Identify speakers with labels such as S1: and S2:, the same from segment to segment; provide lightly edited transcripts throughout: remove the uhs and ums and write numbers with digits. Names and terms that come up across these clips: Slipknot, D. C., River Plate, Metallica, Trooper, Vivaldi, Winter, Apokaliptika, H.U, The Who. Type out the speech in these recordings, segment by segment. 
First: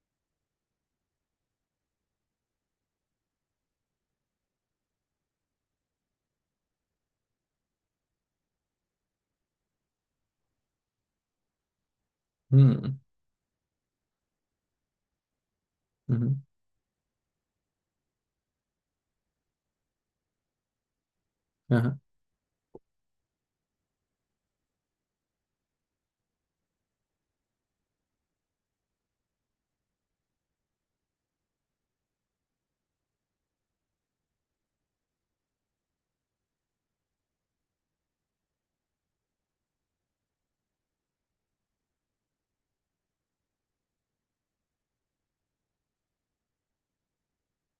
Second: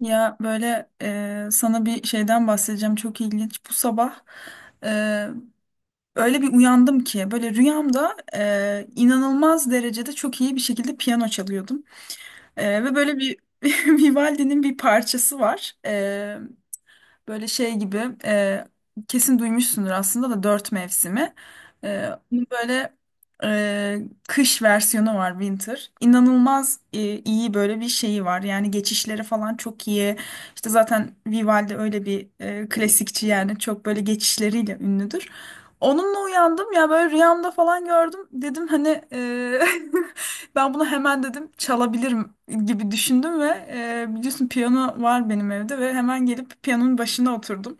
S1: Ya böyle sana bir şeyden bahsedeceğim, çok ilginç. Bu sabah e, öyle bir uyandım ki, böyle rüyamda inanılmaz derecede çok iyi bir şekilde piyano çalıyordum.
S2: Hı
S1: E,
S2: hı.
S1: ve böyle bir Vivaldi'nin bir parçası var.
S2: Hı hı.
S1: Böyle şey gibi, kesin duymuşsundur aslında da, dört mevsimi.
S2: Aha.
S1: Bunun böyle e, kış versiyonu var, Winter. İnanılmaz iyi böyle bir şeyi var. Yani geçişleri falan çok iyi. İşte zaten Vivaldi öyle bir klasikçi, yani çok böyle geçişleriyle ünlüdür. Onunla uyandım ya, böyle rüyamda falan gördüm. Dedim hani, ben bunu hemen dedim çalabilirim gibi düşündüm ve biliyorsun piyano var benim evde, ve hemen gelip piyanonun başına oturdum.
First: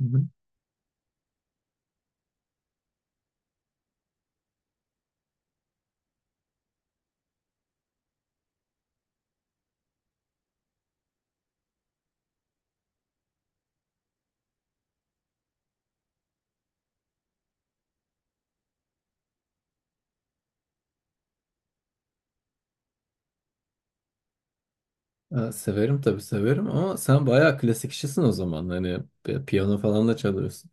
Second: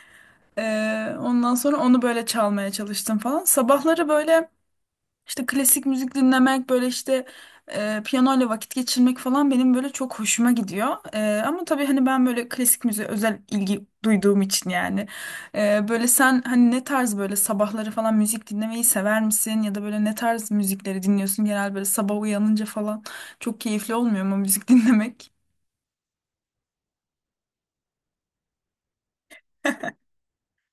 S2: Hı hı.
S1: E, Ondan sonra onu böyle çalmaya çalıştım falan. Sabahları böyle işte klasik müzik dinlemek, böyle işte piyanoyla vakit geçirmek falan benim böyle çok hoşuma gidiyor. Ama tabii hani ben böyle klasik müziğe özel ilgi duyduğum için yani. Böyle sen hani ne tarz böyle sabahları falan müzik dinlemeyi sever misin? Ya da böyle ne tarz müzikleri dinliyorsun? Genel böyle sabah uyanınca falan çok keyifli olmuyor mu müzik dinlemek?
S2: Ha, severim tabii severim ama sen bayağı klasik işçisin o zaman. Hani piyano falan da çalıyorsun.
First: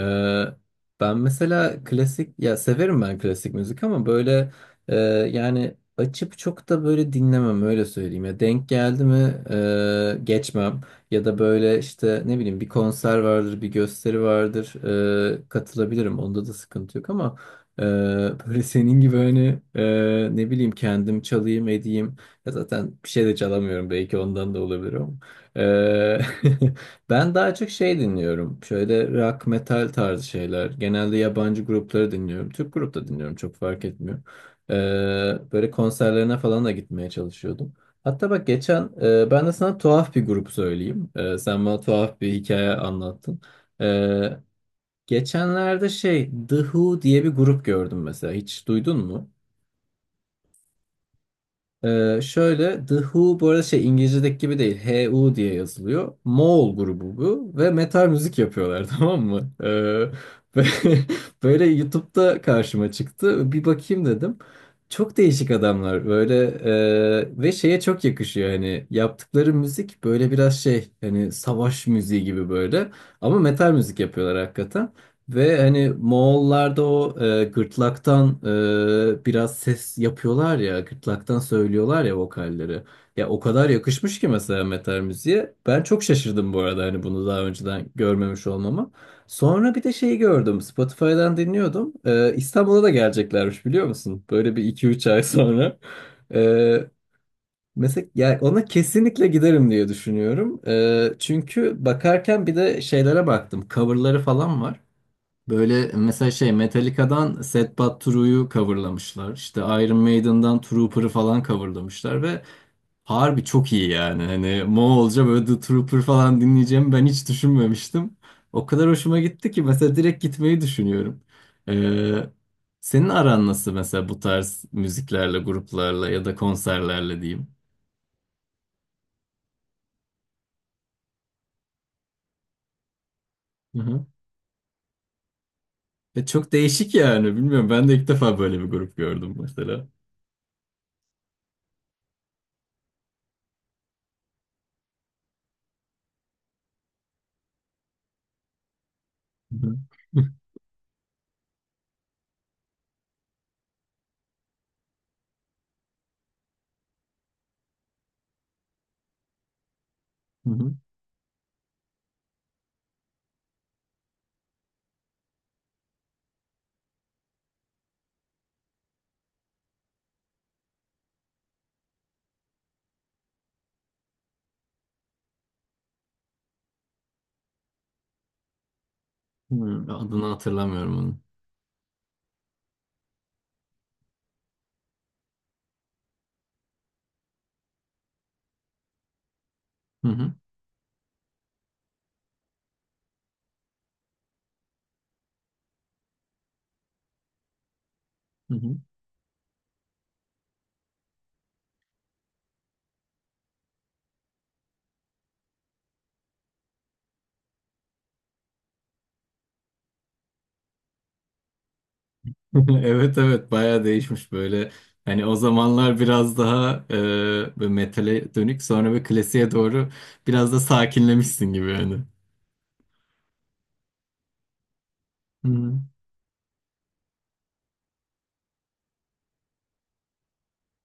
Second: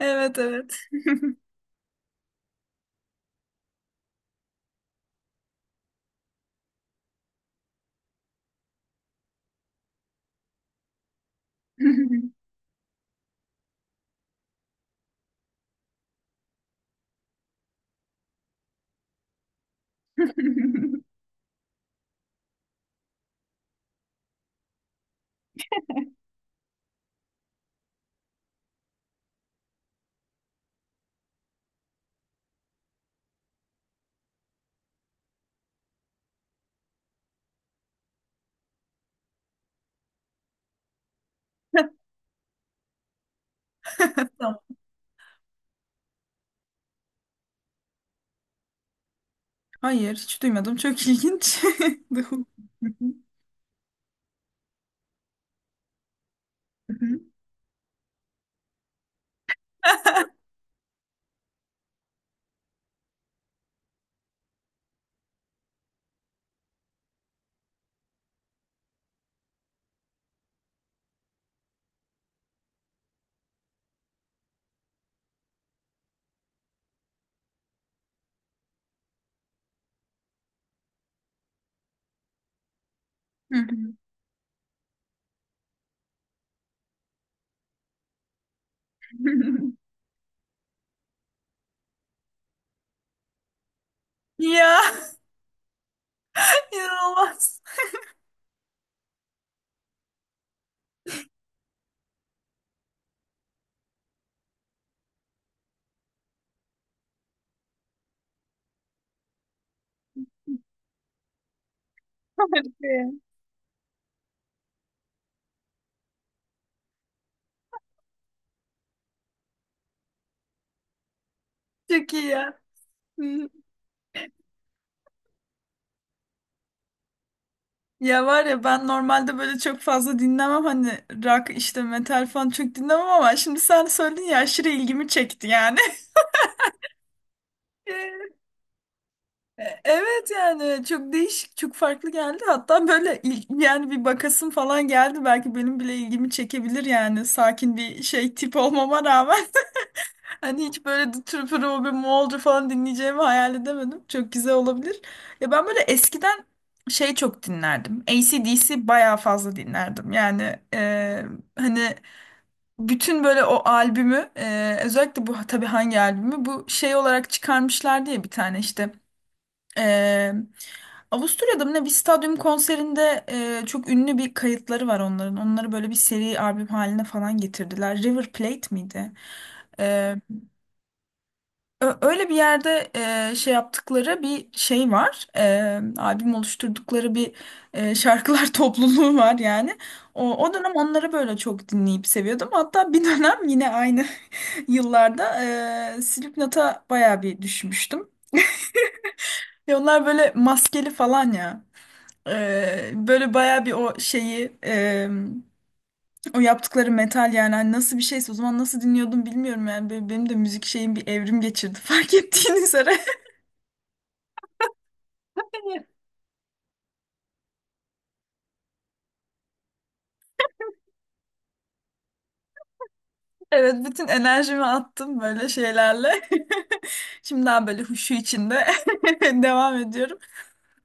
S1: Evet, evet.
S2: ben mesela klasik ya severim ben klasik müzik ama böyle e, yani açıp çok da böyle dinlemem öyle söyleyeyim. Ya denk geldi mi geçmem ya da böyle işte ne bileyim bir konser vardır bir gösteri vardır katılabilirim. Onda da sıkıntı yok ama e, böyle senin gibi hani ne bileyim kendim çalayım edeyim. Ya zaten bir şey de çalamıyorum belki ondan da olabilir ama. Ee, ben daha çok şey dinliyorum. Şöyle rock, metal tarzı şeyler. Genelde yabancı grupları dinliyorum. Türk grup da dinliyorum çok fark etmiyor. Ee, böyle konserlerine falan da gitmeye çalışıyordum. Hatta bak geçen ben de sana tuhaf bir grup söyleyeyim. Sen bana tuhaf bir hikaye anlattın. Ee,
S1: Tamam.
S2: geçenlerde şey The Who diye bir grup gördüm mesela. Hiç duydun mu?
S1: Hayır, hiç duymadım, çok ilginç. Hı hı.
S2: Şöyle The Who bu arada şey İngilizce'deki gibi değil. H.U diye yazılıyor. Moğol grubu bu ve metal müzik yapıyorlar tamam mı? Ve böyle YouTube'da karşıma çıktı. Bir bakayım dedim. Çok değişik adamlar böyle ve şeye çok yakışıyor hani yaptıkları müzik böyle biraz şey hani savaş müziği gibi böyle ama metal müzik yapıyorlar hakikaten. Ve hani Moğollarda o gırtlaktan biraz ses yapıyorlar ya, gırtlaktan söylüyorlar ya vokalleri. Ya o
S1: Hı
S2: kadar yakışmış ki mesela metal müziğe. Ben çok şaşırdım bu arada hani bunu daha önceden görmemiş olmama.
S1: hı.
S2: Sonra bir de şeyi gördüm, Spotify'dan dinliyordum. E, İstanbul'a da geleceklermiş biliyor musun? Böyle bir
S1: Ya,
S2: iki üç ay sonra. E,
S1: inanılmaz.
S2: Mesela yani ona kesinlikle giderim diye düşünüyorum. Çünkü bakarken bir de şeylere baktım. Coverları falan var. Böyle mesela şey Metallica'dan Sad But True'yu coverlamışlar. İşte Iron Maiden'dan Trooper'ı falan coverlamışlar ve
S1: Harika ya.
S2: harbi çok iyi yani. Hani Moğolca böyle The Trooper falan dinleyeceğimi ben hiç düşünmemiştim. O kadar hoşuma gitti ki mesela direkt gitmeyi düşünüyorum.
S1: Çok iyi
S2: Ee,
S1: ya.
S2: senin aran
S1: Hı.
S2: nasıl mesela bu tarz müziklerle, gruplarla ya da konserlerle diyeyim?
S1: Ya var ya, ben normalde böyle çok fazla dinlemem hani, rock işte metal falan çok dinlemem, ama şimdi
S2: Hı
S1: sen
S2: hı.
S1: söyledin ya, aşırı ilgimi çekti yani.
S2: Ve çok değişik yani bilmiyorum ben de ilk defa böyle bir grup gördüm
S1: E-
S2: mesela.
S1: Evet yani, çok değişik, çok farklı geldi, hatta böyle yani bir bakasım falan geldi, belki benim bile ilgimi çekebilir yani, sakin bir şey tip olmama rağmen.
S2: Hı hı.
S1: Hani hiç böyle tür pürü bir Moğolca falan dinleyeceğimi hayal edemedim. Çok güzel olabilir. Ya ben böyle eskiden şey çok dinlerdim. DC bayağı fazla dinlerdim.
S2: Hı
S1: Yani,
S2: hı.
S1: hani bütün böyle o albümü, özellikle bu tabii hangi albümü bu şey olarak çıkarmışlar diye bir tane işte, e, Avusturya'da mı ne bir stadyum konserinde çok ünlü bir kayıtları var onların. Onları böyle bir seri albüm haline falan getirdiler. River Plate miydi?
S2: Hı, adını hatırlamıyorum.
S1: Öyle bir yerde şey yaptıkları bir şey var. Albüm oluşturdukları bir şarkılar topluluğu var yani.
S2: Hı hı,
S1: O, o dönem onları böyle çok dinleyip seviyordum. Hatta bir dönem yine aynı yıllarda Slipknot'a bayağı bir düşmüştüm.
S2: hı hı.
S1: Ve onlar böyle maskeli falan ya. Böyle bayağı bir o şeyi, o yaptıkları metal, yani hani nasıl bir şeyse, o zaman nasıl dinliyordum bilmiyorum yani. Böyle benim de müzik şeyim bir evrim geçirdi, fark ettiğiniz üzere.
S2: Evet evet bayağı değişmiş böyle. Hani o zamanlar biraz daha böyle metale dönük sonra bir klasiğe doğru biraz da sakinlemişsin gibi yani.
S1: Evet, bütün enerjimi attım
S2: Hı
S1: böyle
S2: hı,
S1: şeylerle. Şimdi daha böyle huşu içinde devam ediyorum.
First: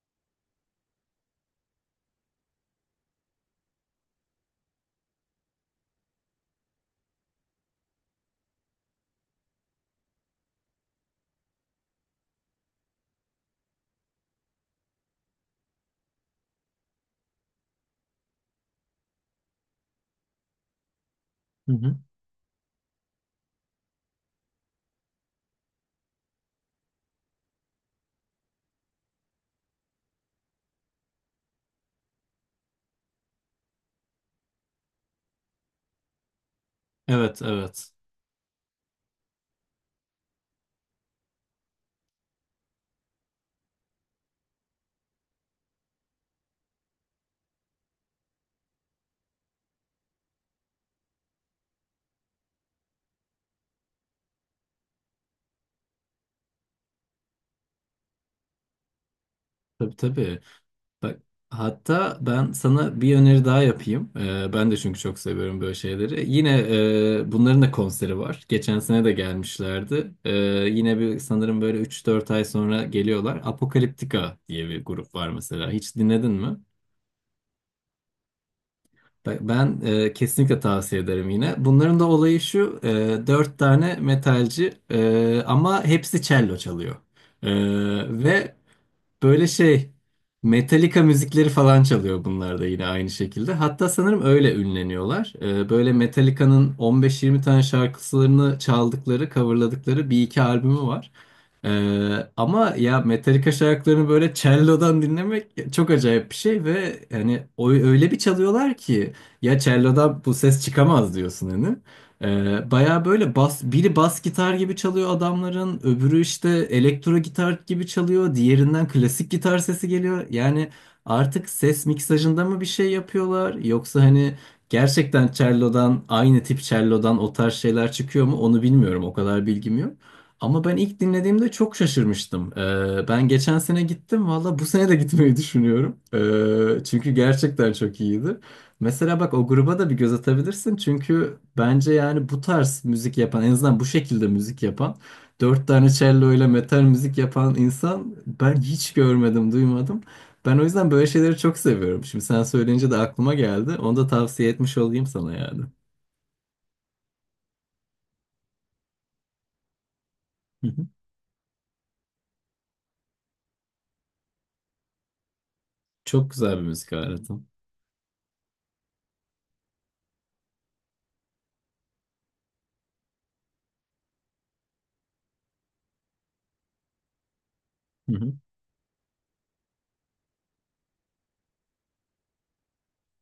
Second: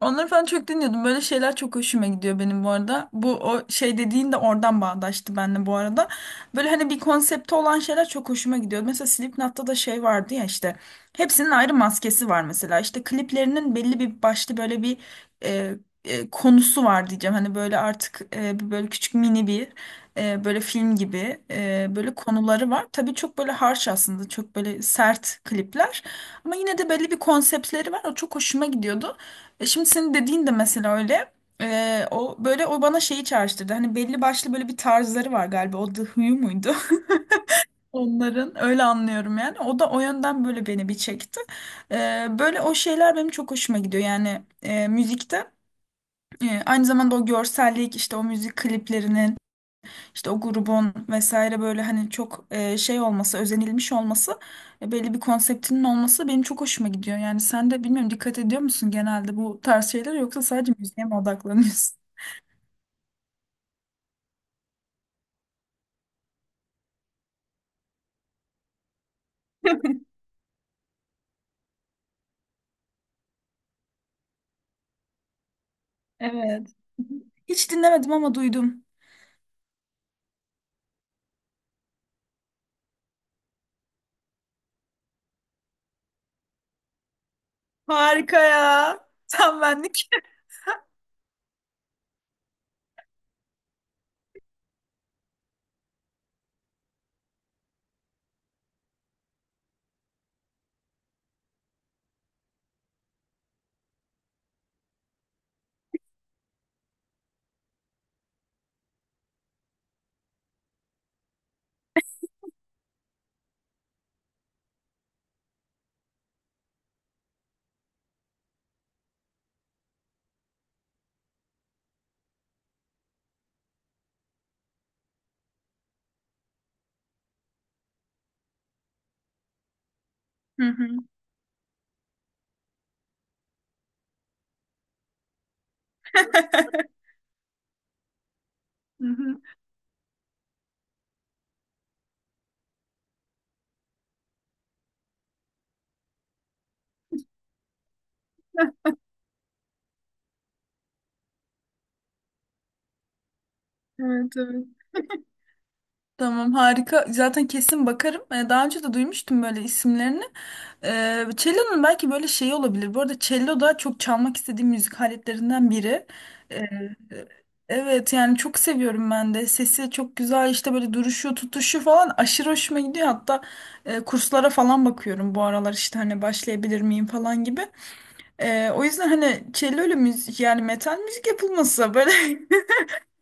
S1: Onları falan çok dinliyordum. Böyle şeyler çok hoşuma gidiyor benim, bu arada. Bu o şey dediğin de oradan bağdaştı benimle, bu arada. Böyle hani bir konsepti olan şeyler çok hoşuma gidiyor. Mesela Slipknot'ta da şey vardı ya işte. Hepsinin ayrı maskesi var mesela. İşte kliplerinin belli bir başlı böyle bir e, konusu var diyeceğim. Hani böyle artık bir böyle küçük mini bir böyle film gibi
S2: hı hı.
S1: böyle konuları var. Tabii çok böyle harsh, aslında çok böyle sert klipler, ama yine de belli bir konseptleri var. O çok hoşuma gidiyordu. Şimdi senin dediğin de mesela öyle. O böyle o bana şeyi çağrıştırdı. Hani belli başlı böyle bir tarzları var galiba. O The Who muydu?
S2: Evet evet.
S1: Onların öyle anlıyorum yani. O da o yönden böyle beni bir çekti. Böyle o şeyler benim çok hoşuma gidiyor. Yani müzikte aynı zamanda o görsellik, işte o müzik kliplerinin, işte o grubun vesaire, böyle hani çok şey olması, özenilmiş olması, belli bir konseptinin olması benim çok hoşuma gidiyor. Yani sen de bilmiyorum, dikkat ediyor musun genelde bu tarz
S2: Tabii
S1: şeyler,
S2: tabii.
S1: yoksa sadece müziğe mi
S2: Bak,
S1: odaklanıyorsun?
S2: hatta ben sana bir öneri daha yapayım. Ben de çünkü çok seviyorum böyle şeyleri. Yine bunların da konseri var. Geçen sene de gelmişlerdi. Yine bir sanırım böyle üç dört ay sonra geliyorlar. Apokaliptika diye bir grup var mesela. Hiç dinledin mi?
S1: Evet. Hiç dinlemedim ama duydum.
S2: Bak, ben kesinlikle tavsiye ederim yine. Bunların da olayı şu, dört tane metalci ama hepsi cello çalıyor. E,
S1: Harika
S2: ve
S1: ya.
S2: böyle
S1: Tam
S2: şey
S1: benlik.
S2: Metallica müzikleri falan çalıyor bunlar da yine aynı şekilde. Hatta sanırım öyle ünleniyorlar. Böyle Metallica'nın 15-20 tane şarkılarını çaldıkları, coverladıkları bir iki albümü var. Ee, ama ya Metallica şarkılarını böyle cello'dan dinlemek çok acayip bir şey ve yani o öyle bir çalıyorlar ki ya cello'dan bu ses çıkamaz diyorsun hani. Baya böyle bas, biri bas gitar gibi çalıyor adamların, öbürü işte elektro gitar gibi çalıyor, diğerinden klasik gitar sesi geliyor. Yani artık ses miksajında mı bir şey yapıyorlar yoksa hani gerçekten cello'dan aynı tip cello'dan o tarz şeyler çıkıyor mu onu bilmiyorum o kadar bilgim yok. Ama
S1: Hı
S2: ben ilk
S1: hı.
S2: dinlediğimde çok şaşırmıştım. Ben geçen sene gittim valla bu sene de gitmeyi düşünüyorum. Çünkü gerçekten çok iyiydi.
S1: Hı
S2: Mesela bak
S1: hı.
S2: o gruba da bir göz atabilirsin. Çünkü bence yani bu tarz müzik yapan en azından bu şekilde müzik yapan dört tane cello ile metal müzik yapan insan ben hiç görmedim duymadım. Ben o yüzden böyle şeyleri çok seviyorum. Şimdi sen söyleyince de aklıma geldi. Onu da
S1: Evet,
S2: tavsiye
S1: evet.
S2: etmiş olayım sana yani.
S1: Tamam, harika. Zaten kesin bakarım. Daha önce de duymuştum böyle isimlerini.
S2: Hı hı.
S1: Cello'nun belki böyle şeyi olabilir. Bu arada cello da çok çalmak istediğim müzik aletlerinden biri.
S2: Çok güzel bir
S1: Ee,
S2: müzik aleti.
S1: evet yani çok seviyorum ben de. Sesi çok güzel, işte böyle duruşu, tutuşu falan aşırı hoşuma gidiyor. Hatta kurslara falan bakıyorum bu aralar, işte hani başlayabilir miyim falan gibi.
S2: Hı hı.
S1: O yüzden hani cello ile müzik, yani metal müzik yapılması böyle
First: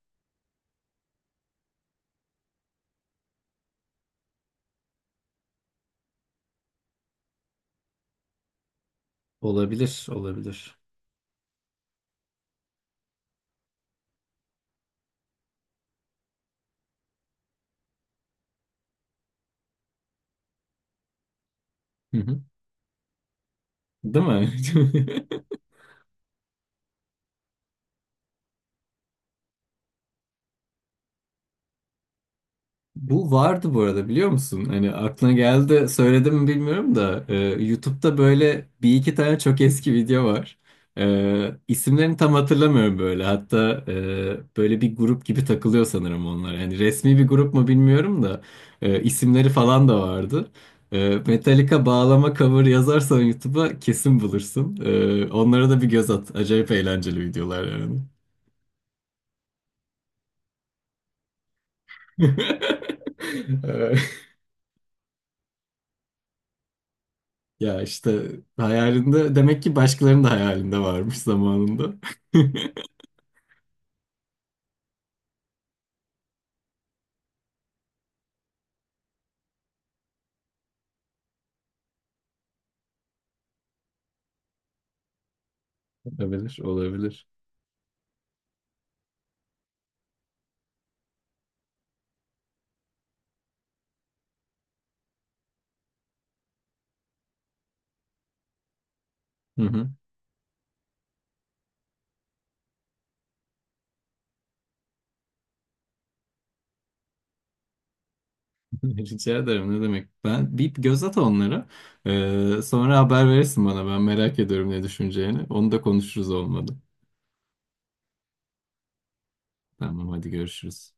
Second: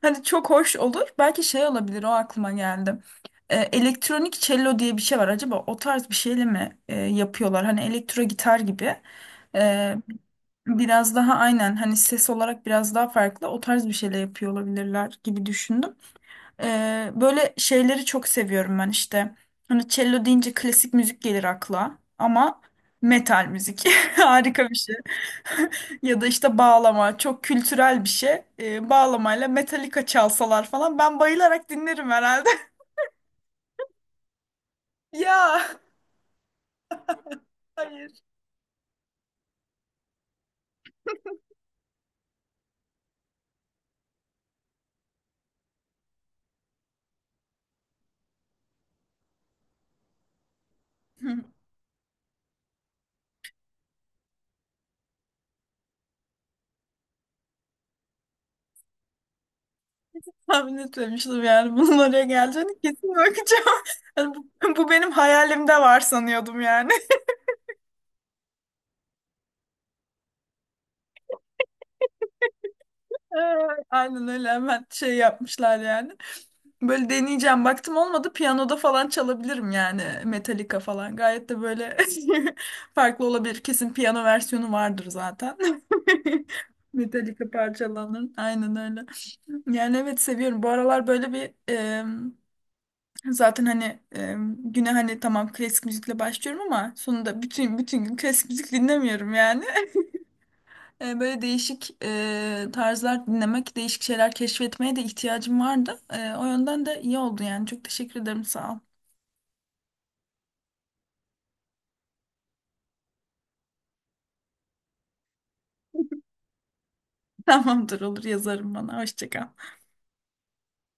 S1: hani çok hoş olur. Belki şey olabilir, o aklıma geldi. Elektronik cello diye bir şey var. Acaba o tarz bir şeyle mi yapıyorlar? Hani elektro gitar gibi. Ee,
S2: Olabilir, olabilir.
S1: Biraz daha aynen hani ses olarak biraz daha farklı, o tarz bir şeyle yapıyor olabilirler gibi düşündüm. Böyle şeyleri çok seviyorum ben işte. Hani cello deyince klasik müzik gelir akla,
S2: Hı hı.
S1: ama metal müzik
S2: Değil mi?
S1: harika bir şey. Ya da işte bağlama çok kültürel bir şey. Bağlamayla Metallica çalsalar falan ben bayılarak dinlerim herhalde.
S2: Bu vardı bu arada biliyor musun? Hani aklına
S1: Ya,
S2: geldi de söyledim mi bilmiyorum da YouTube'da
S1: hayır.
S2: böyle bir iki tane çok eski video var. İsimlerini tam hatırlamıyorum böyle. Hatta böyle bir grup gibi takılıyor sanırım onlar. Yani resmi bir grup mu bilmiyorum da isimleri falan da vardı.
S1: Hı,
S2: Metallica bağlama cover yazarsan YouTube'a kesin bulursun. E, onlara da bir göz at. Acayip eğlenceli videolar yani.
S1: tahmin etmemiştim yani bunun oraya geleceğini, kesin bakacağım. Yani bu, bu benim hayalimde var sanıyordum yani.
S2: Ya işte hayalinde demek ki başkalarının da hayalinde varmış zamanında.
S1: Ee, Aynen öyle, hemen şey yapmışlar yani. Böyle deneyeceğim. Baktım olmadı. Piyanoda falan çalabilirim yani. Metallica falan. Gayet de böyle farklı olabilir. Kesin piyano versiyonu vardır zaten.
S2: Olabilir, olabilir.
S1: Metallica parçalarının. Aynen öyle. Yani evet, seviyorum. Bu aralar böyle bir zaten hani güne hani, tamam, klasik müzikle başlıyorum ama sonunda bütün gün klasik müzik dinlemiyorum
S2: Hı
S1: yani.
S2: hı.
S1: Böyle değişik tarzlar dinlemek, değişik şeyler keşfetmeye de ihtiyacım vardı. O yönden de iyi oldu yani. Çok teşekkür ederim, sağ ol.
S2: Rica ederim ne demek. Ben bir göz at onlara. Sonra haber verirsin bana. Ben merak ediyorum ne düşüneceğini. Onu da konuşuruz olmadı.
S1: Tamamdır, olur, yazarım bana. Hoşça kal.
S2: Tamam hadi görüşürüz.